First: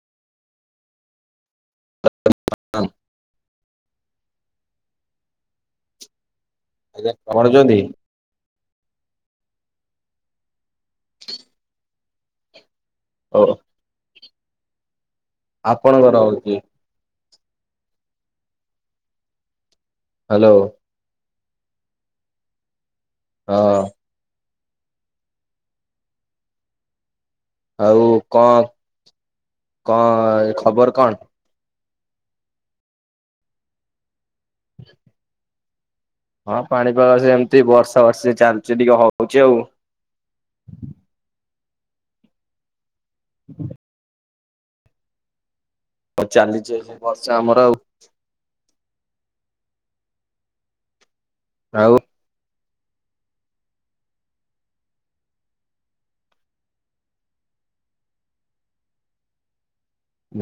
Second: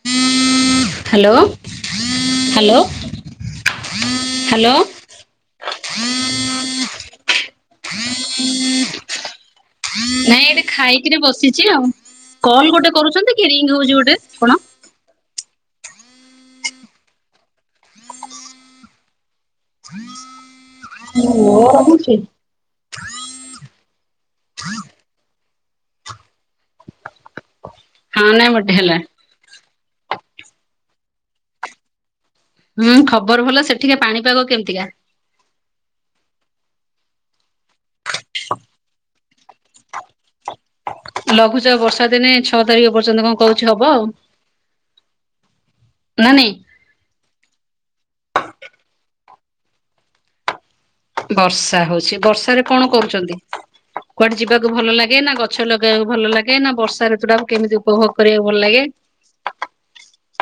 Hello, hello, hello. ଆଜ୍ଞା କଣ [unintelligible] ନାଇଁ ଏଠି ଖାଇକିରି ବସିଛି ଆଉ, କଲ୍ ଗୋଟେ କରୁଛନ୍ତି ଓ କି ରିଙ୍ଗ୍ ହଉଛି ଗୋଟେ କଣ? ଆପଣଙ୍କର ହଉଛି। ହ୍ୟାଲୋ। ମୋର ହଉଛି? ହଁ। ଆଉ ହଁ ନାଇଁ କଣ, ଗୋଟେ ହେଲା। କଣ ଖବର କଣ? ହୁଁ ଖବର ଭଲ, ସେଠିକା ପାଣିପାଗ କେମିତିକା? ହଁ ପାଣିପାଗ ସେମିତି ବର୍ଷାବର୍ଷି ଚାଲିଛି ଟିକେ ହ-ହଉଛି ଆଉ। ଲଘୁଚାପ ବର୍ଷା ଦିନେ ଛଅ ତାରିଖ ପର୍ଯ୍ୟନ୍ତ କଣ କହୁଛି ହବ ଆଉ। ଆଉ ନା ନାଇଁ? ଚାଲିଛି ଏଇ ଯେ ବର୍ଷା ଆମର ଆଉ। ବର୍ଷା ଆଉ ହଉଛି, ବର୍ଷାରେ କଣ କରୁଛନ୍ତି? କୁଆଡେ ଯିବାକୁ ଭଲ ଲାଗେ ନା ଗଛ ଲଗେଇବାକୁ ଭଲ ଲାଗେ ନା ବର୍ଷା ଋତୁଟାକୁ କେମିତି ଉପଭୋଗ କରିବାକୁ ଭଲ ଲାଗେ?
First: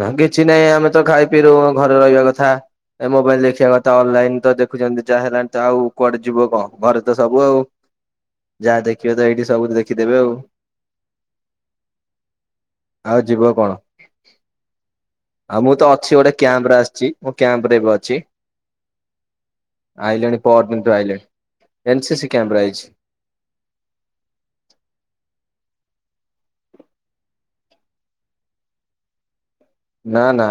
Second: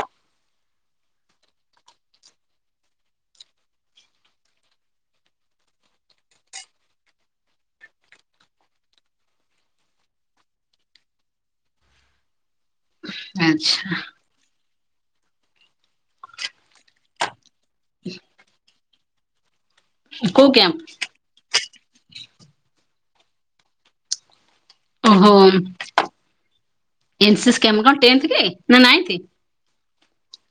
ନା କିଛି ନାହିଁ ଆମେ ତ ଖାଇପିଇ ରୁ ଘରେ ରହିବା କଥା। ଏ ମୋବାଇଲ ଦେଖିବା କଥା ଅନଲାଇନ ତ ଦେଖୁଛନ୍ତି ଯାହା ହେଲାଣି ତ ଆଉ କୁଆଡେ ଯିବ କଣ ଘରେ ତ ସବୁ ଆଉ। ଯାହା ଦେଖିବେ ତ ଏଇଠି ସବୁ ଦେଖିଦେବେ ଆଉ। ଆଉ ଯିବ ଆଚ୍ଛା କଣ। ଆଉ ମୁଁ ତ ଅଛି ଗୋଟେ କ୍ୟାମ୍ପରେ ଆସିଛି ମୁଁ କ୍ୟାମ୍ପରେ ଏବେ ଅଛି। ଆଇଲାଣି କୋଉ କ୍ୟାମ୍ପ? ପହରଦିନଠୁ ଆଇଲାଣି, ଏନ୍ ସି ସି କ୍ୟାମ୍ପରେ ଆଇଛି। ଓହୋଃ ଏନ୍ ସି ସି କ୍ୟାମ୍ପ, କଣ ଟେନ୍ଥ କି ନା ନାଇନ୍ଥ? ନା-ନା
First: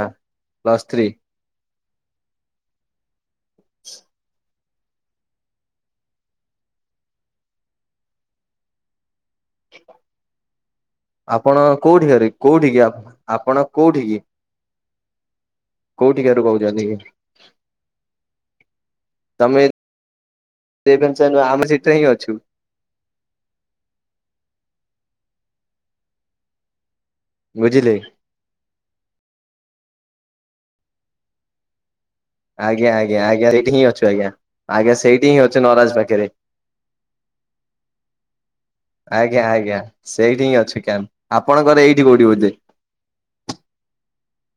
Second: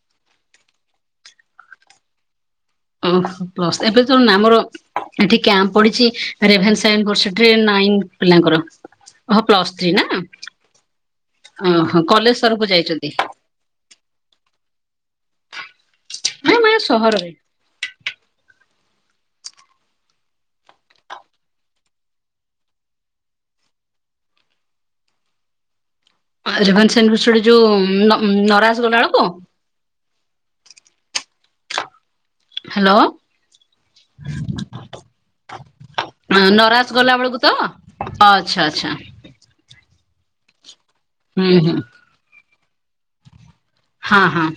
ପ୍ଲସ୍ ଥ୍ରୀ। ଓହୋ ପ୍ଲସ୍, ଏବେ [unintelligible] ଆମର ଏଠି କ୍ୟାମ୍ପ୍ ପଡିଛି ରେଭେନ୍ସା ୟୁନିଭରସିଟିରେ ନାଇନ ପିଲାଙ୍କର। ଓହୋଃ ପ୍ଲସ ଥ୍ରୀ ନା? ଆପଣ ଓହୋ କୋଉଠିକାର କଲେଜ ତରଫକୁ କୋଉଠିକି ଯାଇଛନ୍ତି ଆପଣ କୋଉଠିିକି? କୋଉଠିକାରୁ ନା ମାନେ କହୁଛନ୍ତି କି? ସହରରେ? ତମେ, ରେଭେନ୍ସା ନୁହଁ ଆମ ସେଠାହିଁ ଅଛୁ। ରେଭେନ୍ସା ୟୁନିଭରସିଟି ଯୋଉ, ବୁଝିଲେ ନରାଜ ଗଲା ବେଳକୁ? ହ୍ୟାଲୋ। ଆଜ୍ଞା-ଆଜ୍ଞା-ଆଜ୍ଞା ସେଇଠି ହିଁ ଅଛୁ ଆଜ୍ଞା, ଆଜ୍ଞା ସେଇଠି ହିଁ ଅଛୁ ନରାଜ ପାଖରେ। ଆଁ ନରାଜ ଗଲା ବେଳକୁ ତ? ଆଚ୍ଛା-ଆଚ୍ଛା। ଆଜ୍ଞା-ଆଜ୍ଞା ସେଇଠି ହିଁ ଅଛି କ୍ୟାମ୍ପ, ହୁଁ ହୁଁ। ଆପଣଙ୍କର ଏଇଠି କୋଉଠି ବୋଧେ? ହଁ- ହଁ।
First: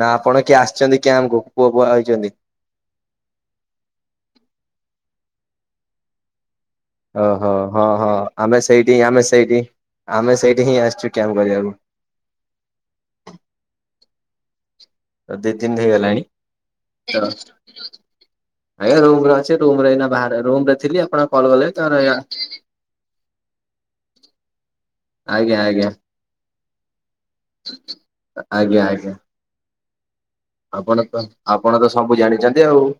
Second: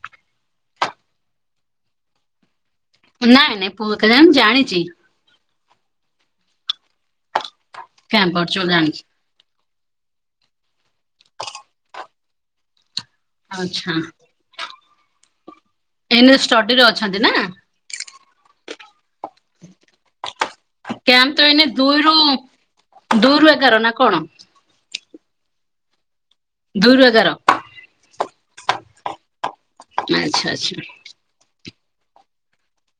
ନା ଆପଣ କିଏ ଆସିଛନ୍ତି କ୍ୟାମ୍ପକୁ, ପୁଅ ଫୁଅ ଆଇଛନ୍ତି? ନାଇଁ-ନାଇଁ ପୁଅ [unintelligible] ମୁଁ ଜାଣିଛି। ଓହୋଃ, ହଁ-ହଁ କ୍ୟାମ୍ପ ପଡିଛି ଆମେ ବୋଲି ଜାଣିଛି। ସେଇଠି-ଆମେ ସେଇଠି-ଆମେ ସେଇଠି ହିଁ ଆସିଛୁ କ୍ୟାମ୍ପ କରିବାକୁ। ଆଚ୍ଛା। ଅସଦି ତିନି ହେଲାଣି ଏଇନେ ଷ୍ଟଡିରେ ଅଛନ୍ତି ହଁ। ନା? ଆଜ୍ଞା ରୁମରେ ଅଛି, ରୁମରେ ଏଇନା ବାହାରେ, ରୁମରେ ଥିଲି କ୍ୟାମ୍ପ ଆପଣ ତ କଲ୍ ଏଇନେ କଲେ ତା ଦୁଇରୁ ପରେ ଆ ଦୁଇରୁ ଏଗାର ନା କଣ? ଆଜ୍ଞା ଆଜ୍ଞା। ଦୁଇ ରୁ ଏଗାର। ଆଜ୍ଞା ଆଜ୍ଞା। ଆଚ୍ଛା ଆଚ୍ଛା। ଆପଣ ତ ଆପଣ ତ ସବୁ ଜାଣିଛନ୍ତି ଆଉ।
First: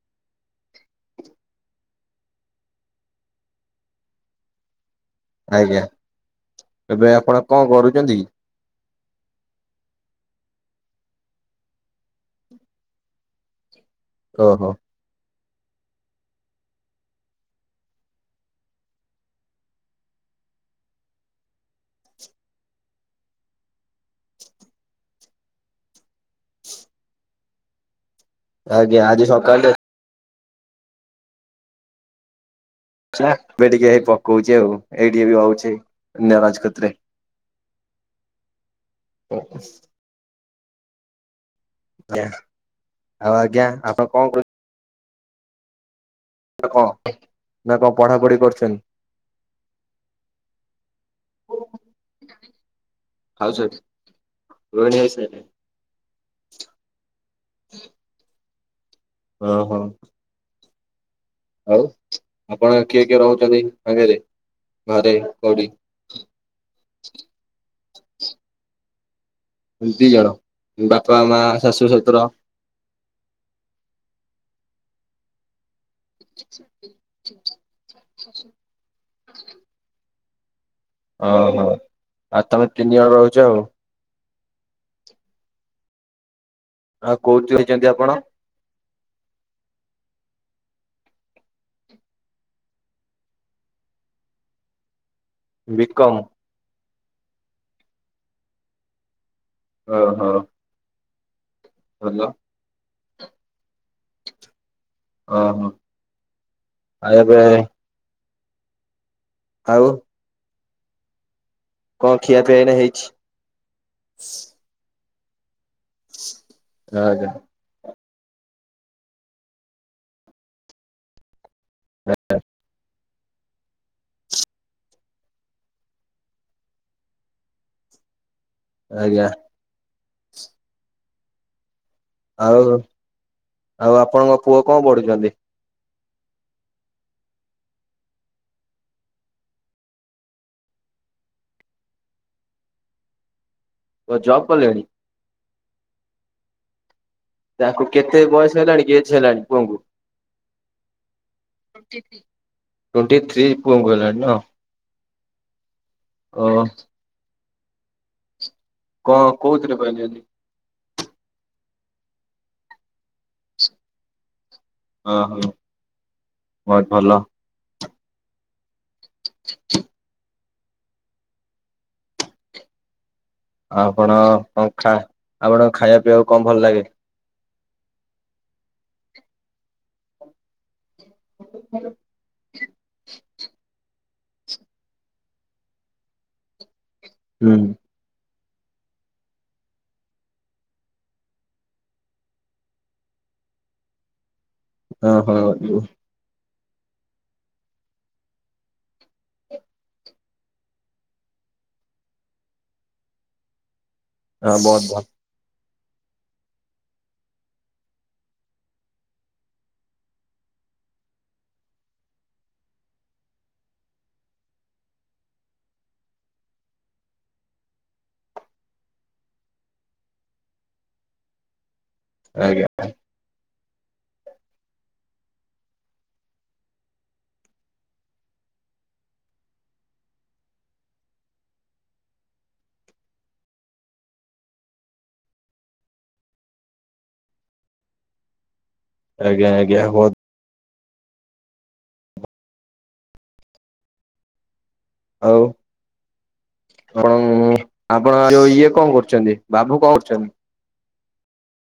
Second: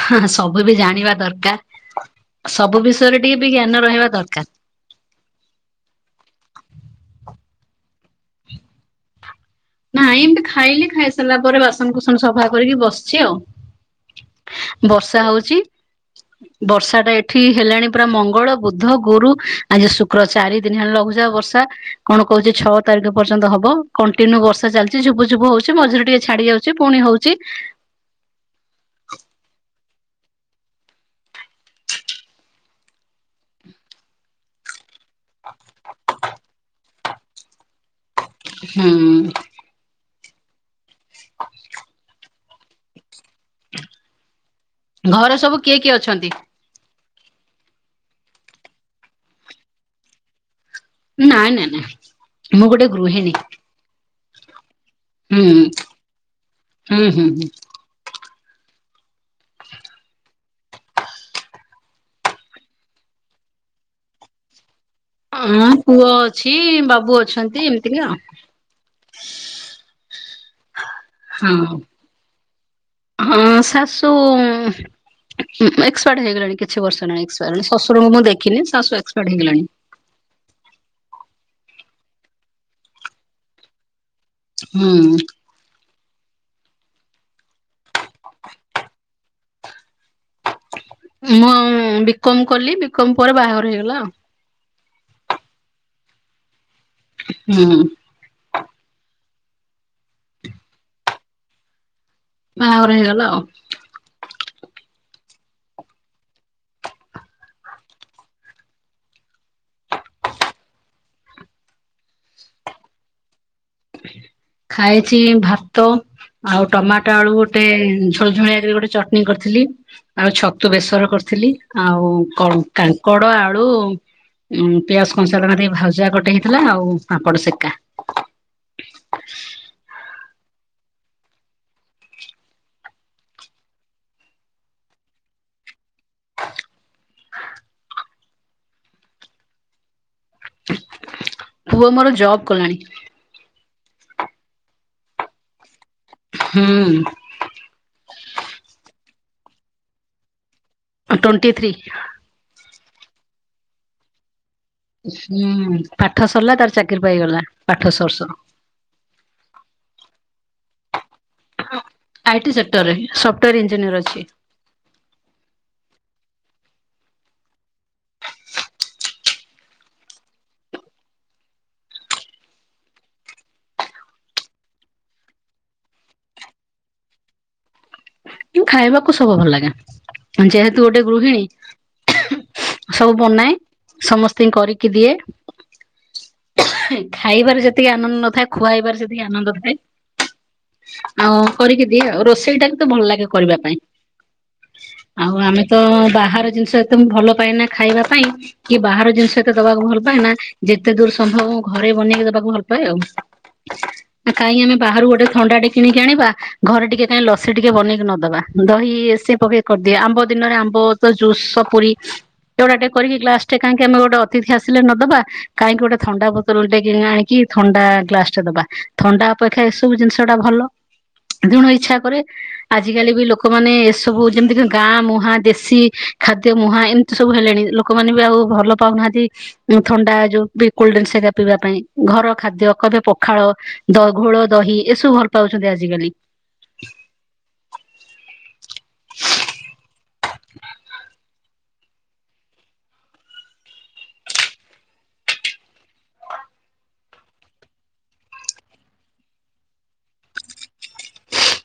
[unintelligible] ସବୁ ବି ଜାଣିବା ଦରକାର ସବୁ ବିଷୟରେ ଟିକେ ବି ଜ୍ଞାନ ରହିବା ଦରକାର। ଆଜ୍ଞା ଏବେ ଆପଣ କଣ କରୁଚନ୍ତି? ନାଇଁ ଏମିତି ଖାଇଲି ଖାଇସାରିଲା ପରେ ବାସନକୁସନ ସଫା କରିକି ବସିଛି ଆଉ। ଓହୋ। ବର୍ଷା ହଉଛି। ବର୍ଷା ଟା ଏଠି ହେଲାଣି ପୁରା ମଙ୍ଗଳ ବୁଦ୍ଧ ଗୁରୁ ଆଯି ଶୁକ୍ର ଚାରି ଦିନ ହେଲେ ଲଘୁଚାପ ବର୍ଷା କଣ କହୁଛି ଛଅ ତାରିଖ ପର୍ଯ୍ୟନ୍ତ ହବ କଣ୍ଟିନ୍ୟୁ ବର୍ଷ ଚାଲିଛି ଝୁପୁ ଝୁପୁ ହଉଛି ମଝିରେ ଟିକେ ଛାଡ଼ି ଯାଉଛି ପୁଣି ହଉଛି। ଆଜ୍ଞା ଆଜି ସକାଳେ ଟା ନା ଏବେ ଟିକେ ହେଇ ପକଉଛି ଆଉ ଏଇ ଟିକେ ବି ହଉଛି ନରାଜକତିରେ। ହୁଁ। [inaudible] ଆଉ ଆଜ୍ଞା ଆପଣ କଣ କରୁ ଘଅରେ ସବୁ କିଏ କିଏ ଅଛନ୍ତି? ନା କଣ ନା କଣ ପଢ଼ାପଢ଼ି କରୁଛନ୍ତି? ନାଇଁ ନାଇଁ ନାଇଁ ମୁଁ ଗୋଟେ ଗୃହିଣୀ। ଗୋଣେଶ। ହୁଁ ହୁଁ ହୁଁ ହୁଁ। ଓ ହୋ। ଆଉ ଆପଣ କିଏ କିଏ ରହୁଛନ୍ତି ସାଙ୍ଗରେ ଘରେ କଉଡ଼ି? ହଁ ପୁଅ ଅଛି ବାବୁ ଅଛନ୍ତି ଏମିତି କି ଆଉ ଦି ଜଣ ବାପା ମା ହଁ। ଶାଶୁ ଶଶୁର। ହଁ ଶାଶୁ ଉଁ ଏକ୍ସପାର୍ଟ ହେଇଗଲାଣି କିଛି ବର୍ଷହେଲାଣି ଅସ୍ ଶଶୁରଙ୍କୁ ମୁଁ ଦେଖିନି ଶାଶୁ ଏକ୍ପପାର୍ଡ ହେଇଗଲେଣି। ଓହୋ ଆଉ ତମେ ତିନି ଜଣ ରହୁଛ ଆଉ। ହୁଁ। ଆଉ କୋଉଠି ରହିଛନ୍ତି ଆପଣ? ମୁଁ ଆଉ ବିକମ୍ କଲି ବିକମ୍ ପରେ ବାହାଘର ହେଇଗଲା। ବିକମ୍ ହୁଁ। ଓ ହୋ। ହାଲୋ ବାହାଘର ହେଇଗଲା ଆଉ। ଓ ହୋ [unintelligible] ଆଉ କଣ ଖିଆ ପିଆଏଇନା ହେଇଛି? ଖାଇଛି ଭାତ ଆଉ ଟମାଟ ଆଜ୍ଞା ଆଳୁ ଗୋ ଟେ ଝୋଳଝୁଳିଆ କୀରୀ ଗୋଟେ ଚଟଣି କରିଥିଲି। ଆଉ ଛତୁ ବେସର କରିଥିଲି ଆଉ କ କାଙ୍କଡ଼ ଆଳୁ ଉଁ ପିଆଜ କଞ୍ଚାଲଙ୍କା ଟିକେ ଭାଉଜୁଆ ଗଟେ ହେଇଥିଲା ଆଉ ପାମ୍ପଡ଼ ସେକା। ଆଜ୍ଞା। ଆଉ, ଆଉ ଆପଣଙ୍କ ପୁଅ କଣ ପଢୁଛନ୍ତି? ପୁଅ ମୋର ଜବ୍ କଲାଣି। ଓ ଜବ୍ କଲେଣି! ହୁଁ। ତାକୁ କେତେ ବୟସ ହେଲାଣି କି ଏଜ୍ ହେଲାଣି ପୁଅଙ୍କୁ? Twenty three. ଟୋଣ୍ଟି ଥ୍ରୀ ପୁଅଙ୍କୁ ହେଲାଣି ନୁହଁ। ହୁଁ ପାଠ ସରିଲା ତାର ଚାକିରି ପାଇଗଲା ପାଠ ସରୁ ସରୁ। କଣ କୋଉଥିରେ ପାଇଛନ୍ତି? ଆଟି ସେକ୍ଟର ରେ ସଫ୍ଟାର ଇଞ୍ଜିନିୟର ଅଛି। ଓହୋ, ବହୁତ୍ ଭଲ। [inaudible] ଆଉ କଣ ଆପଣ ଖାଇବା ପିଇବାକୁ କଣ ଭଲ ଲାଗେ? ଖାଇବାକୁ ସବୁ ଭଲ ଲାଗେ। ଯେହେତୁ ଗୋଟେ ଗୃହିଣୀ ସବୁ ବନାଏ ସମସ୍ତିଙ୍କି କରିକି ଦିଏ। ହୁଁ ଖାଇବାରେ ଯେତିକି ଆନନ୍ଦ ନଥାଏ, ଖୁଆଇବାରେ ସେତିକି ଆନନ୍ଦ ଥାଏ। ଆଉ କରିକି ଦିଏ ଆଉ। ରୋଷେଇ ଟାକୁ ତ ଭଲ ଲାଗେ କରିବା ପାଇଁ। ଓହୋ ଆଉ ଆମେ ତ ହଁ ବାହାର ଜିନିଷ ଏ ତ ମୁଁ ଭଲ ପାଏନା ଖାଇବା ପାଇଁ କି ବାହାର ଜିନିଷ ଏତେ ଦବାକୁ ଭଲ ପାଏନା। ଯେ ଯେତେ ଦୂର ସମ୍ଭବ ଘରେ ବନେଇକି ଦେବାକୁ ଭଲ ପାଏ ଆଉ। କାହିଁକି ଆମେ ବହୁତ ଭଲ ବାହାରୁ ଗୋଟେ ଥଣ୍ଡାଟେ କିଣିକି ଆଣିବା ଘରେ ଟିକେ କାହିଁ ଲସି ଟିକେ ବନେଇକି ନଦବା? ଦହି ଇଏ ସେ ପକେଇ କରିଦି ଆମ୍ବ ଦିନରେ ଆମ୍ବ ଜୁସ ସପୁରୀ ଏଗୁଡ଼ା ଟେ କରିକି ଗ୍ଲାସଟେ କାହିଁକି ଆମେ ଗୋଟେ ଅତିଥି ଆସିଲେ ନଦବା? କାହିଁକି ଗୋଟେ ଥଣ୍ଡା ବୋତଲ ଟେ ଆଣିକି ଥଣ୍ଡା ଗ୍ଲାସ ଟେ ଦବା? ଥଣ୍ଡା ଅପେକ୍ଷା ଏସବୁ ଜିନିଷ ଟା ଭଲ। ତେଣୁ ଇଛା କରେ। ଆଜ୍ଞା ଆଜି କାଲି ବି ଲୋକ କ ମାନ ଏସବୁ ଯେମିତି ଗାଁ ମୁହାଁ, ଦେଶୀ ଖାଦ୍ୟ ମୁହାଁ, ଏମିତି ସବୁ ହେଲେଣି ଲୋକମାନେ ବି ଆଉ ଭଲ ପାଉନାହାନ୍ତି ଥଣ୍ଡା ଯୋଉ କୋଲ ଡ୍ରିଙ୍କସ୍ ହେରା ପିଇବା ପାଇଁ। ଘର ଖାଦ୍ୟ କବେ ପଖାଳ ଦ ଘୋଳ ଦହି ଏସବୁ ଭଲ ପାଉଛନ୍ତି ଆଜିକାଲି। ଆଜ୍ଞା ଆଜ୍ଞା ବହୁତ୍ [inaudible] ଆଉ ଅରଙ୍ଗ ଆପଣ ଯୁ ଇଏ କଣ କରୁଛନ୍ତି? ବାବୁ କଣ କରୁଚନ୍ତି? [inaudible]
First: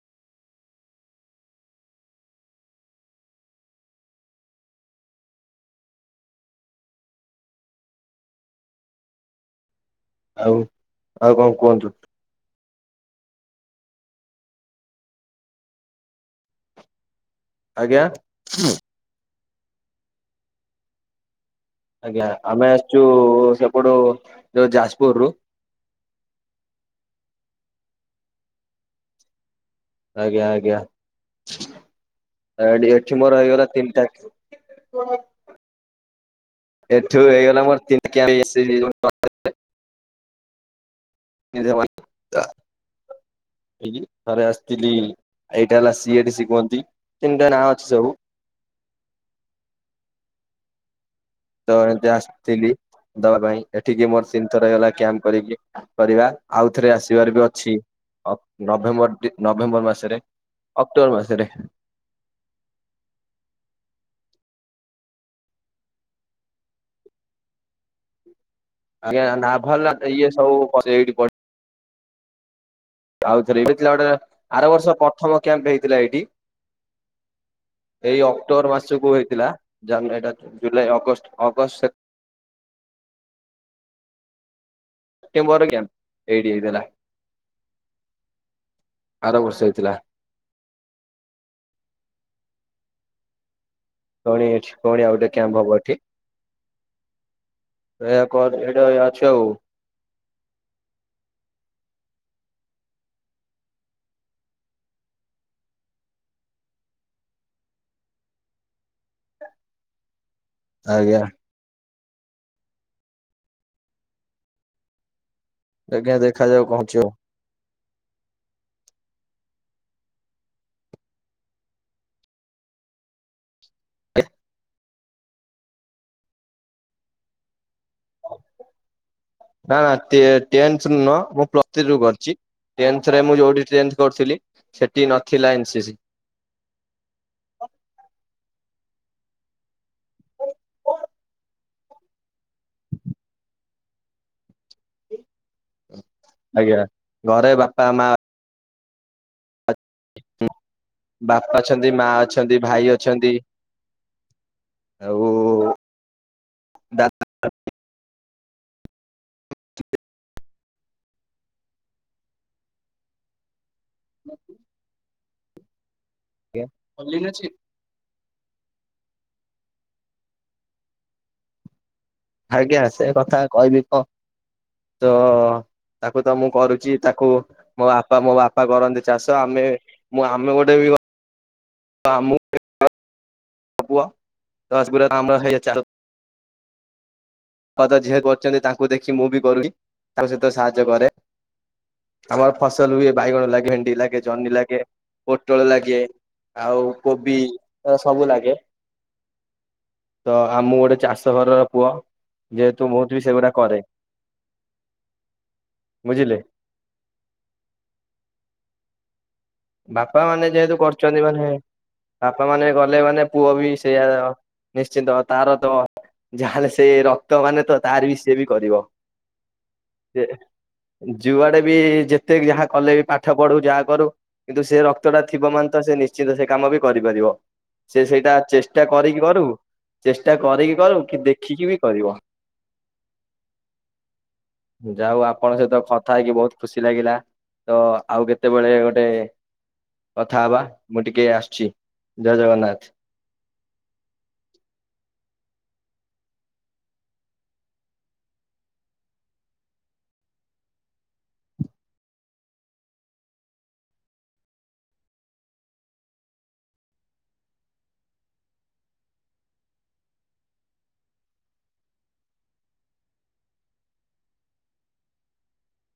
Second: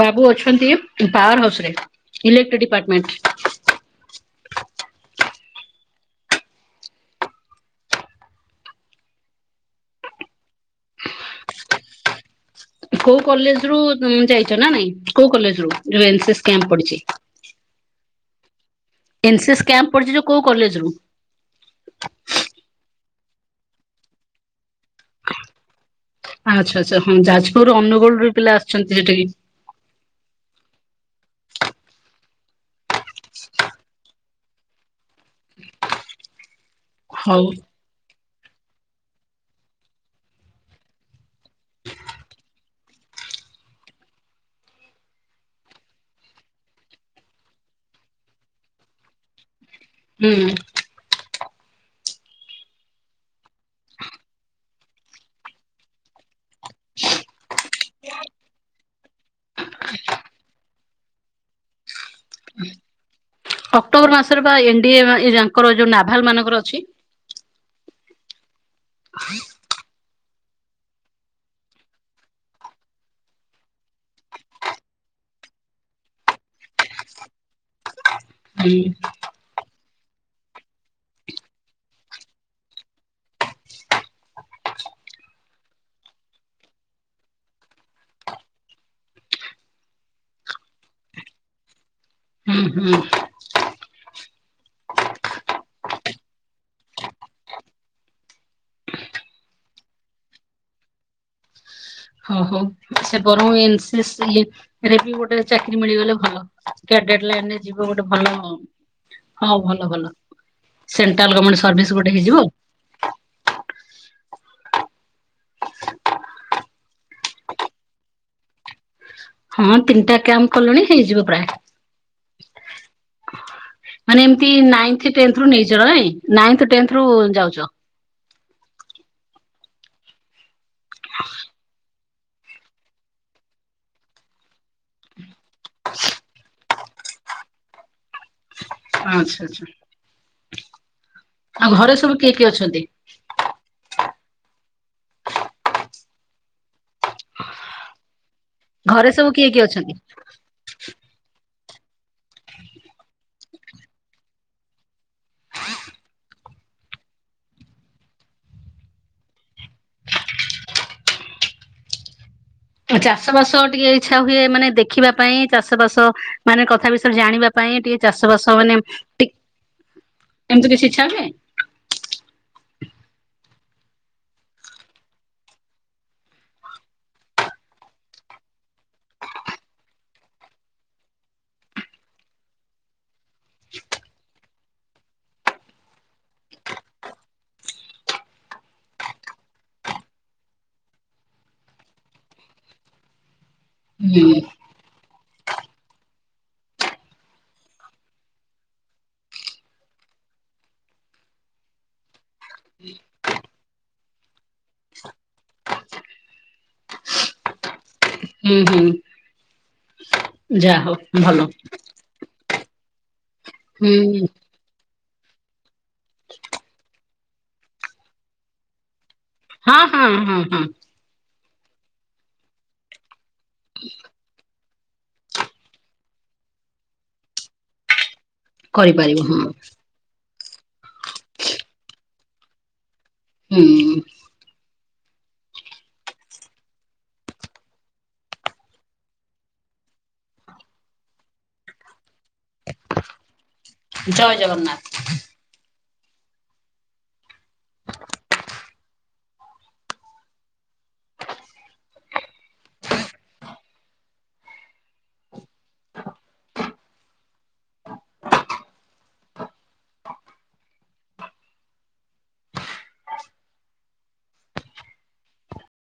ବାବୁ ଅଛନ୍ତି ପାୱାର ହାଉସ୍ ରେ ଇଲେକ୍ଟ୍ରି ଡିପାର୍ଟମେଣ୍ଟ। ଆଉ ଆଉ କଣ କୁହନ୍ତୁ। କୋଉ କଲେଜ ରୁ ଯାଇଚନା ନାଇଁ କୋଉ କଲେଜ ରୁ ଯୋଉ ଏନ ସି ସି କ୍ୟାମ୍ପ ପଡି଼ଚି। ଆଜ୍ଞା। ଏନ୍ ସେ ସ୍ କ୍ୟାମ୍ପ ପଡି଼ଚି ଯୋଉ କଲେଜ ରୁ? ଆଜ୍ଞା ଆମେ ଆସିଚୁ ସେପଟୁ ଯୋଉ ଯାଜପୁରରୁୁ। ଆଚ୍ଛା ଆଛା ହଁ ଯାଜପୁର ଅନୁଗୋଳ ର ପିଲା ଆସଚନ୍ତି ସେଠିକି। ଆଜ୍ଞା ଆଜ୍ଞା। ଏଠି ମୋର ହେଇଗଲା ତିନିଟା ଏଠୁ ହଉ ହେଇଗଲା ମୋର [unintelligible] [unintelligible] ଏଇ ଥରେ ଆସିଥିଲି ଏଇଟା ହେଲା ସିଏଡ କୁହନ୍ତି ତିନିଟା ନାଁ ଅଛି ସବୁ। ହୁଁ। ତ ଏମିତି ଆସିଥିଲି ଦବା ପାଇଁ ଏଠିକି ମୋର ତିନି ଥର ହେଇଗଲା କ୍ୟାମ୍ପ କରିକି। କରିବା ଆଉଥରେ ଆସିବାର ବି ଅଛି ଅକ୍ ନଭେମ୍ବର ଡି ନଭେମ୍ବର ମାସରେ। ଅକ୍ଟୋବର ମାସରେ। ଅକ୍ଟୋବର ମାସରେ ବା ଏନ୍ଡିଏ ଆଙ୍କର ଯୋଉ ନାଭାଲ ମାନଙ୍କର ଅଛି। ଆଜ୍ଞା ନାଭାଲ ଇଏ ସବୁ ଏଇଠି ପଢି ଆଉ ଥରେ ଏବେ ଥିଲା ଗୋଟେ ଆର ବର୍ଷ ପ୍ରଥମ କ୍ୟାମ୍ପ ହେଇଥିଲା ଏଇଠି। ଏଇ ଅକ୍ଟୋବର ହୁଁ ମାସକୁ ହେଇଥିଲା ଜାନୁ ଏଇଟା ଜୁଲାଇ, ଅଗଷ୍ଟ, ଅଗଷ୍ଟ, ସେପ୍ଟେ ସେପ୍ଟେମ୍ବର କ୍ୟାମ୍ପ ଏଇଠି ହେଇଥିଲା ଆର ବର୍ଷ ହେଇଥିଲା। ହୁଁ ହୁଁ। ପୁଣି ଏଠି ପୁଣି ଆଉ ଗୋଟେ କ୍ୟାମ୍ପ ହବ ଏଠି। ଏଇଆ କ ଏଇଟା ଅଛି ଆଉ ହଁ ହଉ ସେ ବରଂ ଏନ, ସି, ସି ଲିପ ଏରା ବି ଗୋଟେ ଚାକିରି ମିଳିଗଲେ ଭଲ କ୍ୟାଡ଼େଟ ଲାଇନରେ ଯିବ ଗୋଟେ ଭଲ ଅ ହଁ ଭଲ ଭଲ ଆଜ୍ଞା। ସେଣ୍ଟ୍ରାଲ ଗମେଣ୍ଟ ସର୍ଭିସ ଗୋଟେ ହେଇଯିବ। ଆଜ୍ଞା ଦେଖାଯାଉ କଣ ହଉଛି ଆଉ ହଁ ତିନିଟା କ୍ୟାମ୍ପ କଲୁଣି ହେଇଯିବ ପ୍ରାୟ। ମାନେ ଏମିତି ନାଇଁଥି, ଟେନଥେ ରୁ ନେଇଛ କାଳେ ନାଇଁଥି ଟେଏଥେ ରୁ ଯାଉଛ। ନା ନା ଟେନଥରୁ ନୁହଁ ମୁଁ ପ୍ଲସ ଥି ରୁ କରିଛି। ଟେନ୍ଥରେ ମୁଁ ଯୋଉଠି ଟେନ୍ଥ କରୁଥିଲି ସେଠି ନଥିଲା ଏନସିସି। ଆଚ୍ଛା ଆଚ୍ଛା। ଆଉ ଘରେ ସବୁ କିଏ କିଏ ଅଛନ୍ତି? [unintelligible] ଆଜ୍ଞା ଘରେ ବାପା, ମା ଘରେ ସବୁ କିଏ କିଏ ଅଛନ୍ତି? ବାପା ଅଛନ୍ତି ମା ଅଛନ୍ତି ଭାଇ ଅଛନ୍ତି। ଆଉ ଦାଦା [unintelligible] ଚାଷ ବାସ ଟିକେ ଇଚ୍ଛା ହୁଏ ମାନେ ଦେଖିବା ପାଇଁ ଚାଷ ବାସ ମାନେ କଥା ବିଷୟରେ କଲିନ ଅଛି? ଜାଣିବା ପାଇଁ ଟିକେ ଚାଷ ବାସ ମାନେ ଟି ଏମିତି କିଛି ଇଛା ହୁଏ। ଆଜ୍ଞା ସେ କଥା କହିବି କଣ ତ ତାକୁ ତ ମୁଁ କରୁଛି ତାକୁ ମୋ ବାପା ମୋ ବାପା କରନ୍ତି ଚାଷ ଆମେ ମୁଁ ଆମେ ଗୋଟେ ବି [inaudible] କଥା ଜିଏ କରୁଛନ୍ତି ତାଙ୍କୁ ଦେଖି ମୁଁ ବି କରିବି ତାଙ୍କ ସହିତ ସାହାଯ୍ୟ କରେ। ଆମର ଫସଲ ହୁଏ ବାଇଗଣ ଲାଗେ ଭେଣ୍ଡି ଲାଗେ ହୁଁ ଜହ୍ନି ଲାଗେ। ପୋଟଳ ଲାଗେ ଆଉ କୋବି ସବୁ ଲାଗେ। ତ ମୁଁ ଗୋଟେ ଚାଷ ଘରର ପୁଅ। ଯେହେତୁ ମୁଁ ବି ସେଗୁଡା କରେ ବୁଝିଲେ? ହୁଁ ହୁଁ। ବାପା ମାନେ ଯେହେତୁ ଯାହା ହଉ କରୁଛନ୍ତି ଭଲ। ମାନେ ବାପା ମାନେ ଗଲେ ମାନେ ପୁଅ ବି ହୁଁ ସେଇଆ ନିଶ୍ଚିନ୍ତ ତାର ତ ଯାଲେ ସେ ରକ୍ତ ମାନେ ତ ତାର ବି ସେବି କରିବ। ହଁ ହଁ ଯେ ହଁ ହଁ ଯୁଆଡେ ବି ଯେତେ ଯାହା କଲେ ପାଠ ପଢୁ ଯାହା କରୁ କିନ୍ତୁ ସେ ରକ୍ତଟା ଥିବ ମାନେ ତ ସେ ନିଶ୍ଚିନ୍ତ ସେ କାମ ବି କରିପାରିବ ସେ ସେଇଟା ଚେଷ୍ଟ ଚେଷ୍ଟା କରିପାରିବ କରିକି ହଁ କରୁ ଚେଷ୍ଟା କରିକି କରୁ କି ଦେଖିକି ବି କରିବ ହୁଁ ଯାହା ହଉ ଆପଣଙ୍କ ସହିତ କଥା ହେଇକି ବହୁତ ଖୁସି ଲାଗିଲା ତ ଆଉ କେତେବେଳେ ଗୋ ଗୋଟେ କଥା ହବା ମୁଁ ଟିକେ ଆସୁଛି ଜୟ ଜଗନ୍ନାଥ ଜୟ ଜଗନ୍ନାଥ!